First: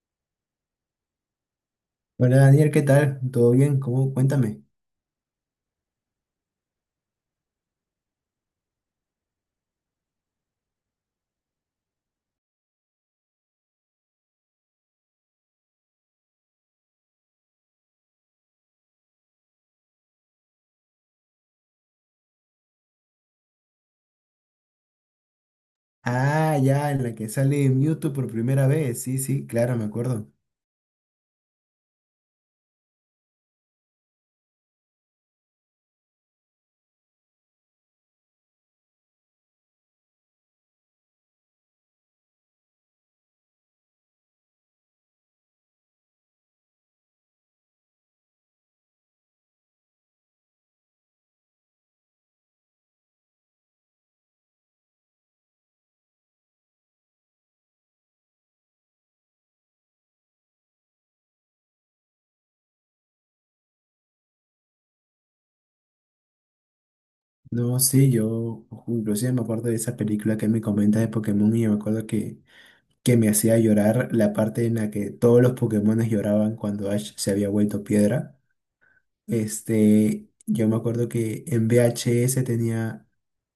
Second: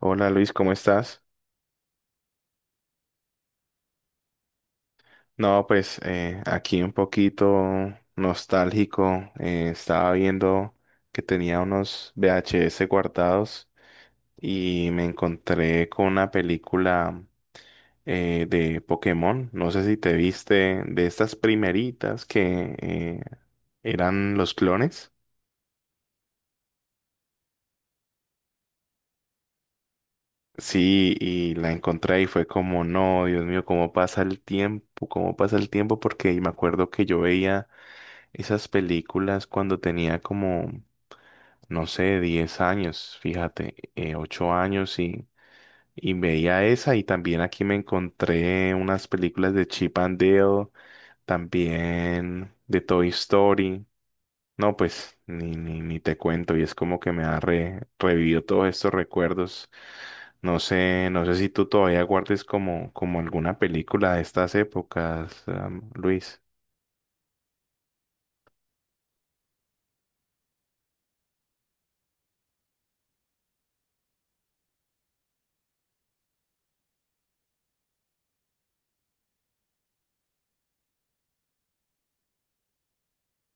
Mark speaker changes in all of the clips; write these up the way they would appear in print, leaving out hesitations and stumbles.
Speaker 1: Hola Luis, ¿cómo estás?
Speaker 2: Hola Daniel, ¿qué tal? ¿Todo bien? ¿Cómo? Cuéntame.
Speaker 1: No, pues aquí un poquito nostálgico. Estaba viendo que tenía unos VHS guardados y me encontré con una película de Pokémon. No sé si te viste de estas primeritas que eran los clones.
Speaker 2: Ah, ya, en la que sale Mewtwo por primera vez. Sí, sí, claro, me acuerdo.
Speaker 1: Sí, y la encontré y fue como, no, Dios mío, cómo pasa el tiempo, cómo pasa el tiempo, porque me acuerdo que yo veía esas películas cuando tenía como, no sé, 10 años, fíjate, 8 años y veía esa y también aquí me encontré unas películas de Chip and Dale, también de Toy Story. No, pues ni te cuento, y es como que me ha revivido todos estos recuerdos. No sé si tú todavía guardes como, como alguna película de estas épocas, Luis.
Speaker 2: No, sí, yo inclusive me acuerdo de esa película que me comentas de Pokémon y yo me acuerdo que me hacía llorar la parte en la que todos los Pokémones lloraban cuando Ash se había vuelto piedra. Este, yo me acuerdo que en VHS tenía.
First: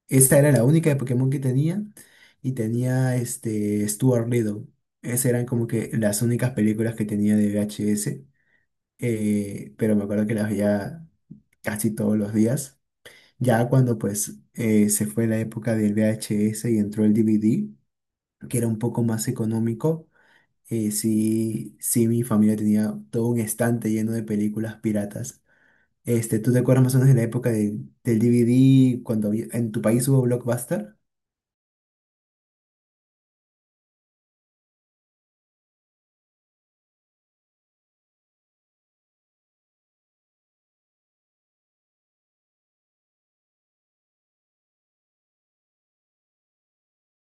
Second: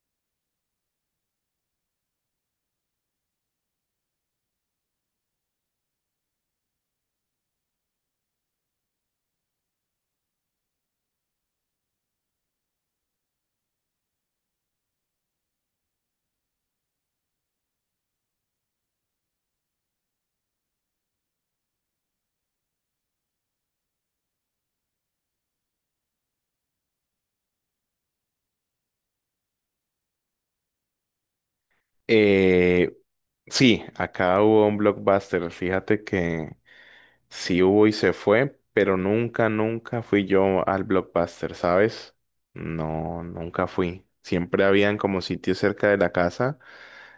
Speaker 2: Esta era la única de Pokémon que tenía, y tenía este Stuart Little. Esas eran como que las únicas películas que tenía de VHS, pero me acuerdo que las veía casi todos los días. Ya cuando pues se fue la época del VHS y entró el DVD, que era un poco más económico, sí, sí, mi familia tenía todo un estante lleno de películas piratas. Este, ¿tú te acuerdas más o menos de la época del DVD cuando había- en tu país hubo Blockbuster?
Speaker 1: Eh, Sí, acá hubo un Blockbuster. Fíjate que sí hubo y se fue, pero nunca, nunca fui yo al Blockbuster, ¿sabes? No, nunca fui. Siempre habían como sitios cerca de la casa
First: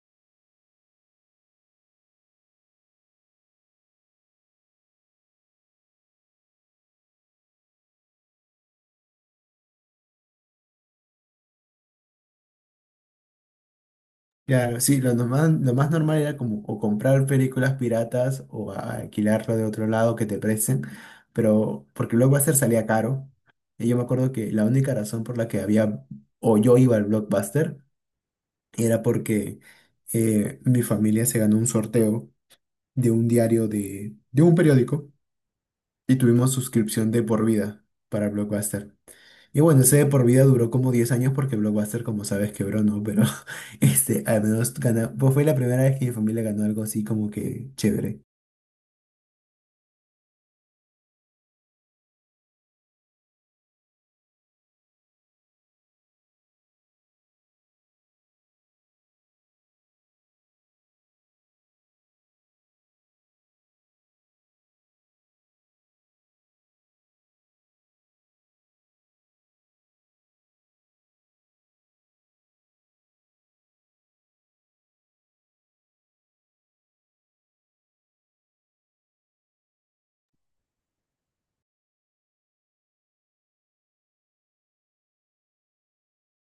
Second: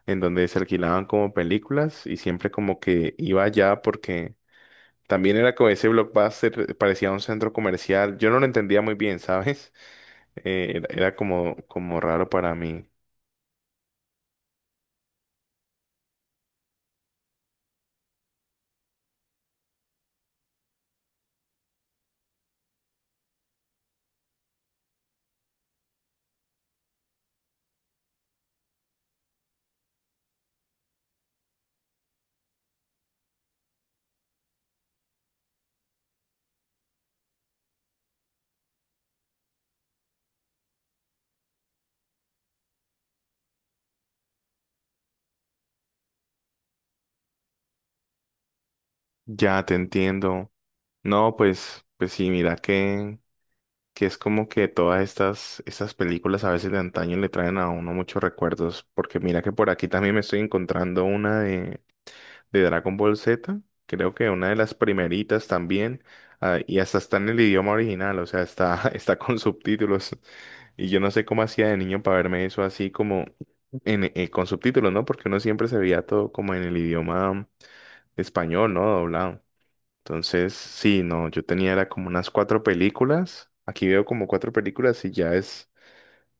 Speaker 1: en donde se alquilaban como películas y siempre como que iba allá porque también era como ese Blockbuster, parecía un centro comercial. Yo no lo entendía muy bien, ¿sabes? Era como, como raro para mí.
Speaker 2: Claro, sí, lo nomás- lo más normal era como o comprar películas piratas o a- alquilarlo de otro lado que te presten, pero porque luego hacer salía caro. Y yo me acuerdo que la única razón por la que había, o yo iba al Blockbuster, era porque mi familia se ganó un sorteo de un diario de un periódico, y tuvimos suscripción de por vida para Blockbuster. Y bueno, ese de por vida duró como 10 años porque Blockbuster, como sabes, quebró, ¿no? Pero este, al menos ganó, pues fue la primera vez que mi familia ganó algo así como que chévere.
Speaker 1: Ya te entiendo. No, pues, pues sí, mira que. Que es como que todas estas películas a veces de antaño le traen a uno muchos recuerdos, porque mira que por aquí también me estoy encontrando una de Dragon Ball Z, creo que una de las primeritas también, ah, y hasta está en el idioma original, o sea, está, está con subtítulos, y yo no sé cómo hacía de niño para verme eso así como en, con subtítulos, ¿no? Porque uno siempre se veía todo como en el idioma español, ¿no? Doblado. Entonces, sí, no, yo tenía era como unas 4 películas. Aquí veo como 4 películas y ya es,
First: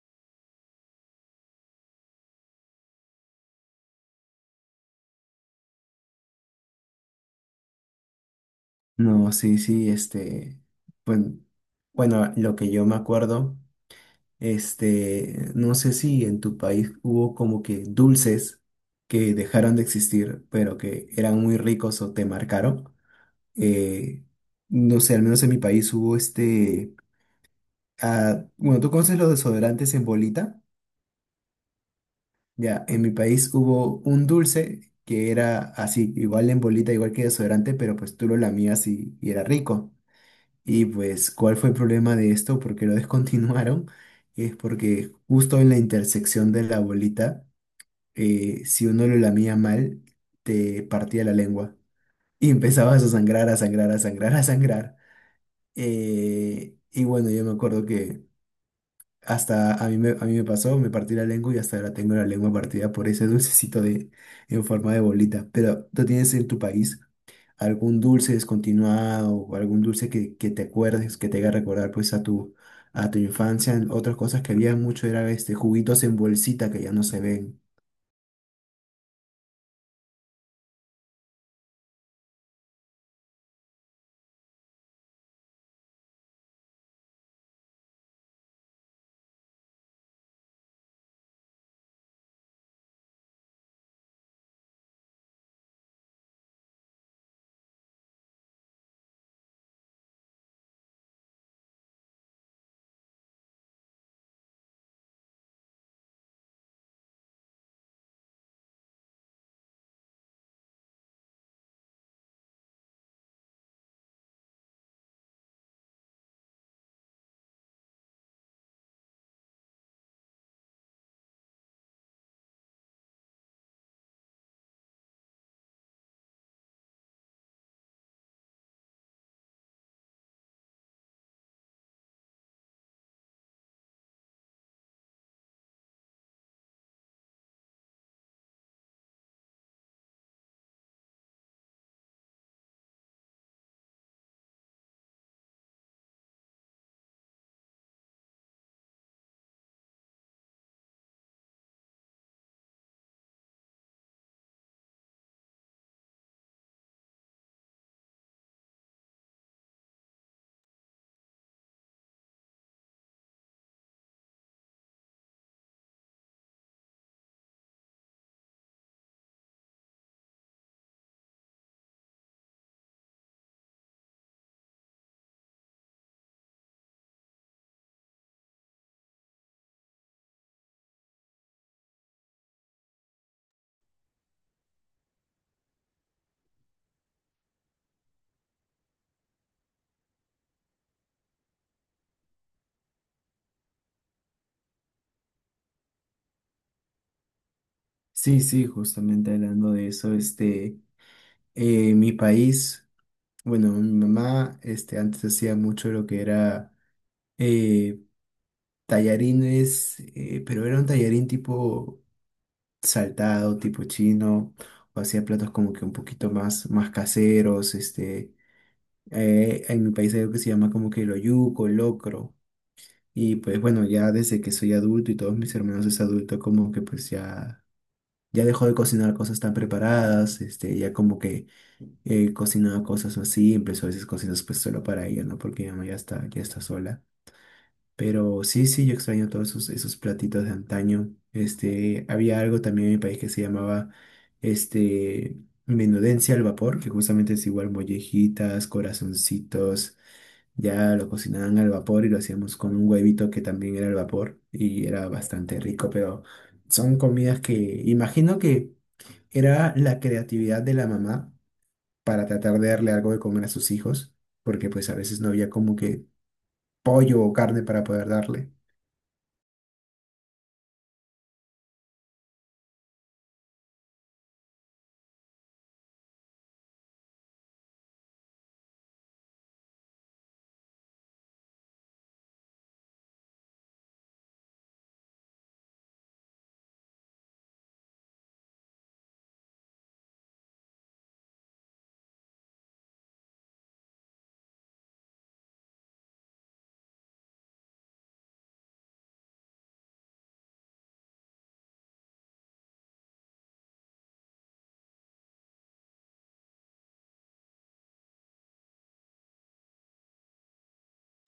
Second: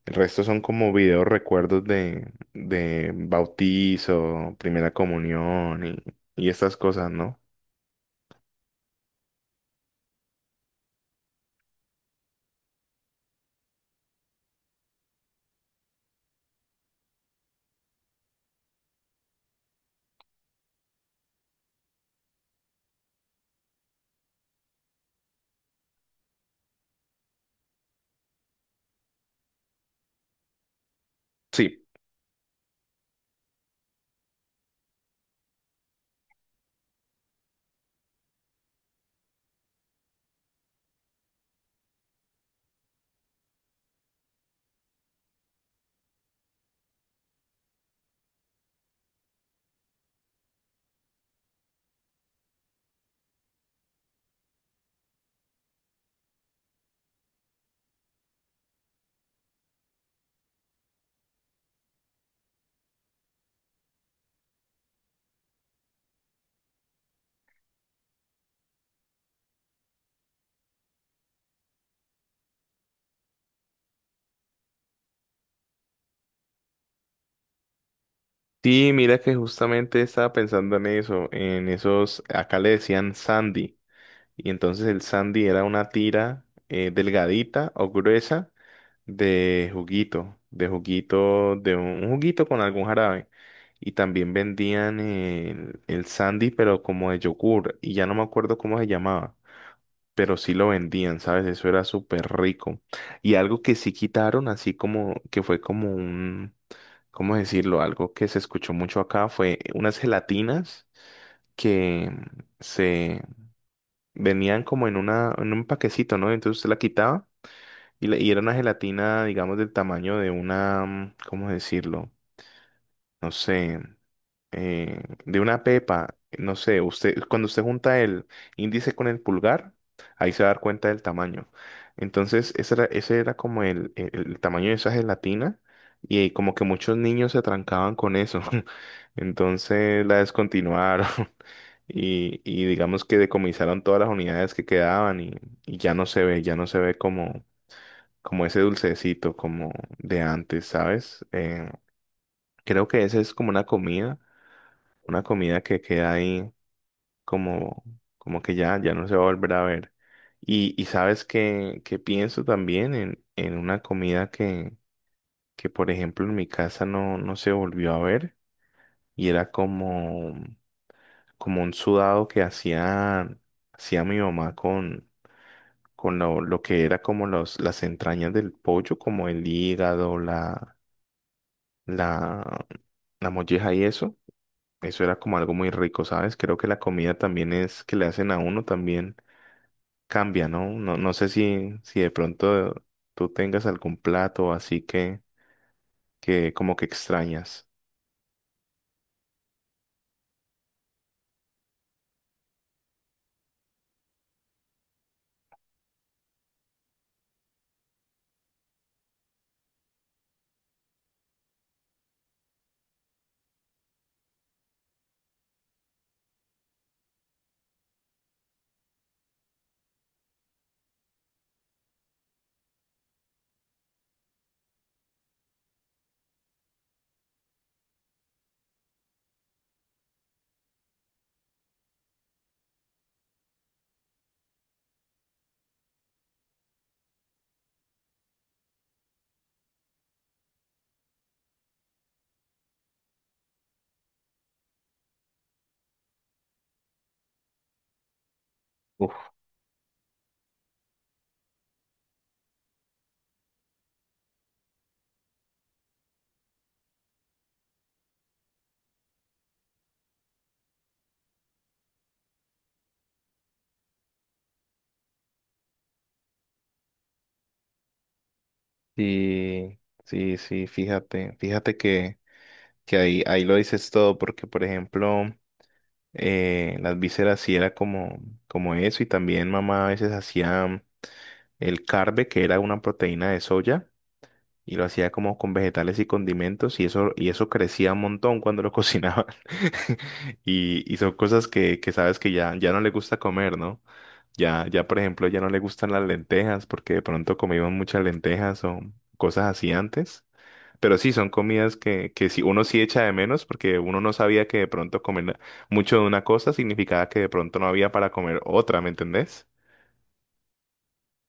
Speaker 1: el resto son como videos recuerdos de bautizo, primera comunión y estas cosas, ¿no?
Speaker 2: No, sí, sí, este, bueno, bueno, lo que yo me acuerdo, este, no sé si en tu país hubo como que dulces que dejaron de existir, pero que eran muy ricos o te marcaron. Eh, no sé, al menos en mi país hubo este, ah, bueno, ¿tú conoces los desodorantes en bolita?
Speaker 1: Sí.
Speaker 2: Ya, en mi país hubo un dulce que era así, igual en bolita, igual que desodorante, pero pues tú lo lamías y era rico. Y pues, ¿cuál fue el problema de esto? Porque lo descontinuaron? Es porque justo en la intersección de la bolita, si uno lo lamía mal, te partía la lengua. Y empezabas a sangrar, a sangrar, a sangrar, a sangrar. Y bueno, yo me acuerdo que hasta a mí me pasó, me partí la lengua y hasta ahora tengo la lengua partida por ese dulcecito de, en forma de bolita. Pero ¿tú tienes en tu país algún dulce descontinuado o algún dulce que te acuerdes, que te haga recordar pues a tu infancia? Otras cosas que había mucho era este juguitos en bolsita que ya no se ven.
Speaker 1: Sí, mira que justamente estaba pensando en eso, en esos, acá le decían Sandy. Y entonces el sandy era una tira delgadita o gruesa de juguito, de juguito, de un juguito con algún jarabe. Y también vendían el sandy, pero como de yogur. Y ya no me acuerdo cómo se llamaba. Pero sí lo vendían, ¿sabes? Eso era súper rico. Y algo que sí quitaron, así como que fue como un, ¿cómo decirlo? Algo que se escuchó mucho acá fue unas gelatinas que se venían como en una, en un paquecito, ¿no? Entonces usted la quitaba y, y era una gelatina, digamos, del tamaño de una, ¿cómo decirlo? No sé, de una pepa. No sé, usted, cuando usted junta el índice con el pulgar, ahí se va a dar cuenta del tamaño. Entonces, ese era como el, el tamaño de esa gelatina y como que muchos niños se trancaban con eso. Entonces la descontinuaron y digamos que decomisaron todas las unidades que quedaban y ya no se ve, ya no se ve como, como ese dulcecito como de antes, ¿sabes? Creo que esa es como una comida que queda ahí como, como que ya, ya no se va a volver a ver. Y sabes que pienso también en una comida que, por ejemplo, en mi casa no, no se volvió a ver y era como, como un sudado que hacía mi mamá con, lo que era como los, las entrañas del pollo, como el hígado, la, la molleja y eso. Eso era como algo muy rico, ¿sabes? Creo que la comida también es que le hacen a uno también cambia, ¿no? No, no sé si de pronto tú tengas algún plato así que como que extrañas.
Speaker 2: Sí, sí, justamente hablando de eso, este, mi país, bueno, mi mamá, este, antes hacía mucho lo que era... tallarines, pero era un tallarín tipo saltado, tipo chino, o hacía platos como que un poquito más, más caseros, este, en mi país hay algo que se llama como que el oyuco, el locro, y pues bueno, ya desde que soy adulto y todos mis hermanos es adulto, como que pues ya, ya dejó de cocinar cosas tan preparadas, este, ya como que cocinaba cosas así, empezó a veces cocinas pues solo para ella, ¿no? Porque mi mamá ya está sola. Pero sí, sí, yo extraño todos esos, esos platitos de antaño. Este, había algo también en mi país que se llamaba este, menudencia al vapor, que justamente es igual mollejitas,
Speaker 1: Uf.
Speaker 2: corazoncitos. Ya lo cocinaban al vapor y lo hacíamos con un huevito que también era al vapor y era bastante rico, pero son comidas que imagino que era la creatividad de la mamá para tratar de darle algo de comer a sus hijos, porque pues a veces no había como que pollo o carne para poder darle.
Speaker 1: Sí, sí, sí, fíjate, fíjate que ahí, ahí lo dices todo, porque por ejemplo, las vísceras sí era como, como eso, y también mamá a veces hacía el carbe, que era una proteína de soya, y lo hacía como con vegetales y condimentos y eso crecía un montón cuando lo cocinaban y son cosas que sabes que ya, ya no le gusta comer, ¿no? Ya, ya por ejemplo ya no le gustan las lentejas porque de pronto comíamos muchas lentejas o cosas así antes, pero sí, son comidas que sí, uno sí echa de menos porque uno no sabía que de pronto comer mucho de una cosa significaba que de pronto no había para comer otra, ¿me entendés?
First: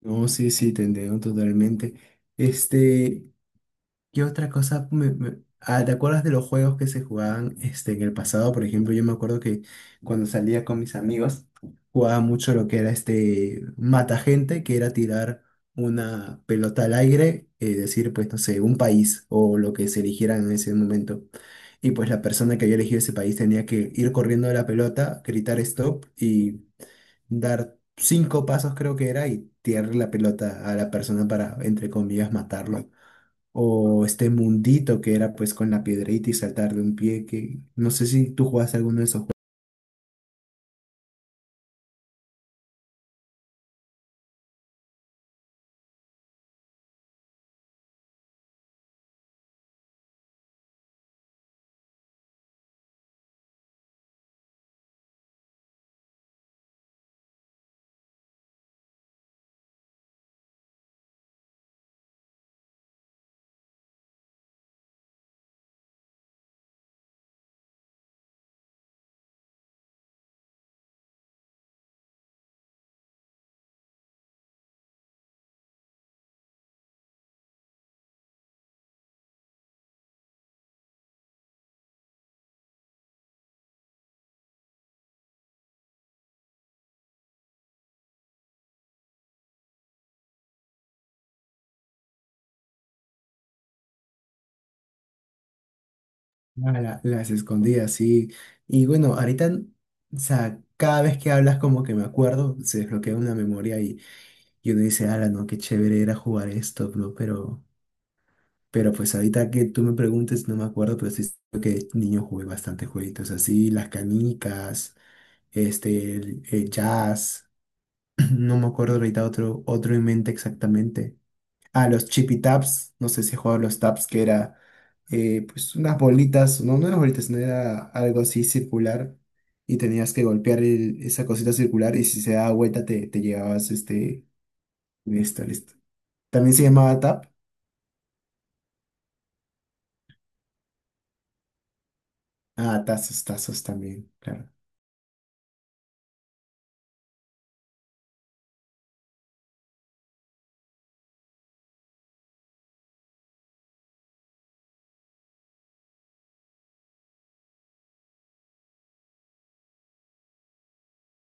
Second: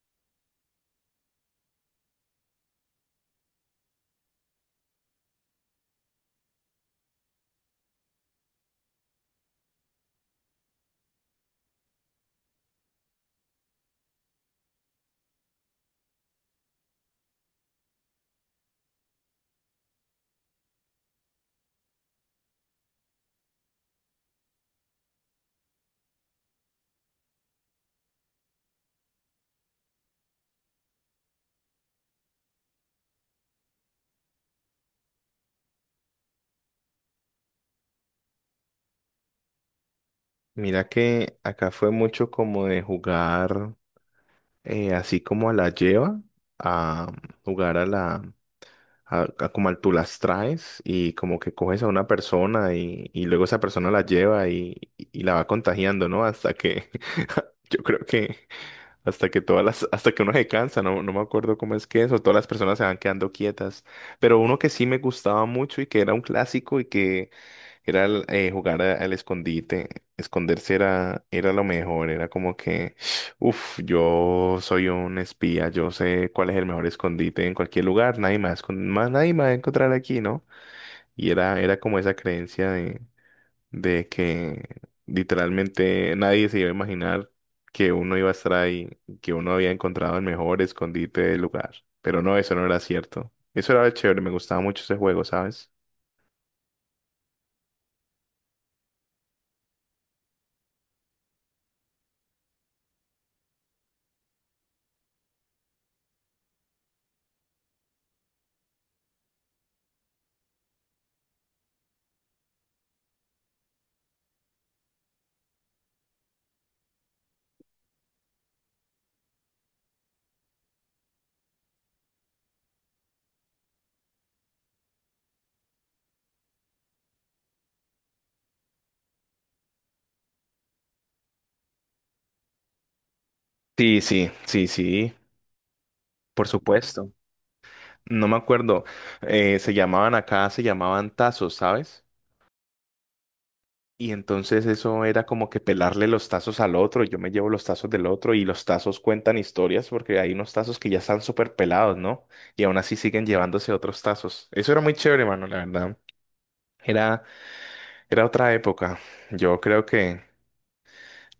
Speaker 2: No, sí, sí, te entiendo totalmente. Este, ¿qué otra cosa me- me- ah, te acuerdas de los juegos que se jugaban este, ¿en el pasado? Por ejemplo, yo me acuerdo que cuando salía con mis amigos, jugaba mucho lo que era este mata gente, que era tirar una pelota al aire, decir, pues, no sé, un país o lo que se eligiera en ese momento. Y pues la persona que había elegido ese país tenía que ir corriendo a la pelota, gritar stop, dar cinco pasos creo que era y tirarle la pelota a la persona para, entre comillas, matarlo. O este mundito que era pues con la piedrita y saltar de un pie, que no sé si tú jugaste alguno de esos juegos.
Speaker 1: Mira que acá fue mucho como de jugar así como a la lleva, a jugar a a como al tú las traes, y como que coges a una persona y luego esa persona la lleva y la va contagiando, ¿no? Hasta que yo creo que hasta que hasta que uno se cansa, no, no me acuerdo cómo es que eso, todas las personas se van quedando quietas. Pero uno que sí me gustaba mucho y que era un clásico y que era el, jugar al escondite, esconderse era lo mejor, era como que, uff, yo soy un espía, yo sé cuál es el mejor escondite en cualquier lugar, nadie más, más nadie me va a encontrar aquí, ¿no? Y era como esa creencia de que literalmente nadie se iba a imaginar que uno iba a estar ahí, que uno había encontrado el mejor escondite del lugar. Pero no, eso no era cierto. Eso era chévere, me gustaba mucho ese juego, ¿sabes?
Speaker 2: Ah, la- las escondidas, sí. Y bueno, ahorita, o sea, cada vez que hablas como que me acuerdo, se desbloquea una memoria y uno dice, ala, no, qué chévere era jugar esto, bro, pero... Pero pues ahorita que tú me preguntes, no me acuerdo, pero sí creo que niño jugué bastante jueguitos así, las canicas, este, el jazz, no me acuerdo ahorita otro, otro en mente exactamente. Ah, los chippy taps, no sé si he jugado a los taps, que era pues unas bolitas, no, no eran bolitas, no era algo así circular y tenías que golpear el- esa cosita circular y si se daba vuelta te, te llevabas
Speaker 1: Sí,
Speaker 2: este,
Speaker 1: sí, sí, sí,
Speaker 2: listo, listo.
Speaker 1: por
Speaker 2: También se llamaba
Speaker 1: supuesto.
Speaker 2: tap.
Speaker 1: No me acuerdo, se llamaban acá, se llamaban tazos, ¿sabes?
Speaker 2: Ah, tazos, tazos
Speaker 1: Y
Speaker 2: también, claro.
Speaker 1: entonces eso era como que pelarle los tazos al otro, yo me llevo los tazos del otro, y los tazos cuentan historias porque hay unos tazos que ya están súper pelados, ¿no? Y aún así siguen llevándose otros tazos. Eso era muy chévere, mano, la verdad. Era, era otra época. Yo creo que,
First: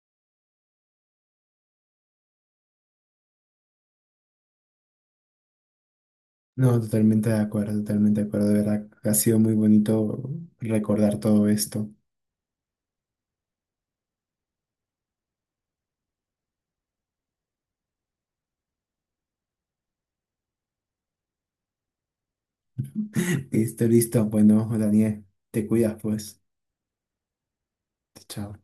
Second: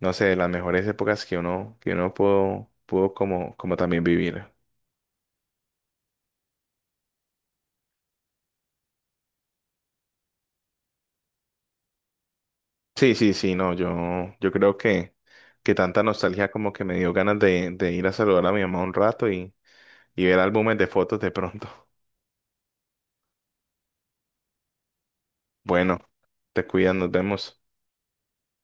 Speaker 1: no sé, de las mejores épocas que uno pudo, pudo como, como también vivir.
Speaker 2: No, totalmente de acuerdo, de verdad. Ha sido muy bonito recordar todo esto.
Speaker 1: Sí, sí, sí, no, yo creo que tanta nostalgia como que me dio ganas de ir a saludar a mi mamá un rato y ver álbumes de fotos de pronto.
Speaker 2: Listo, listo. Bueno, Daniel, te cuidas
Speaker 1: Bueno,
Speaker 2: pues.
Speaker 1: te cuidas, nos vemos.
Speaker 2: Chao.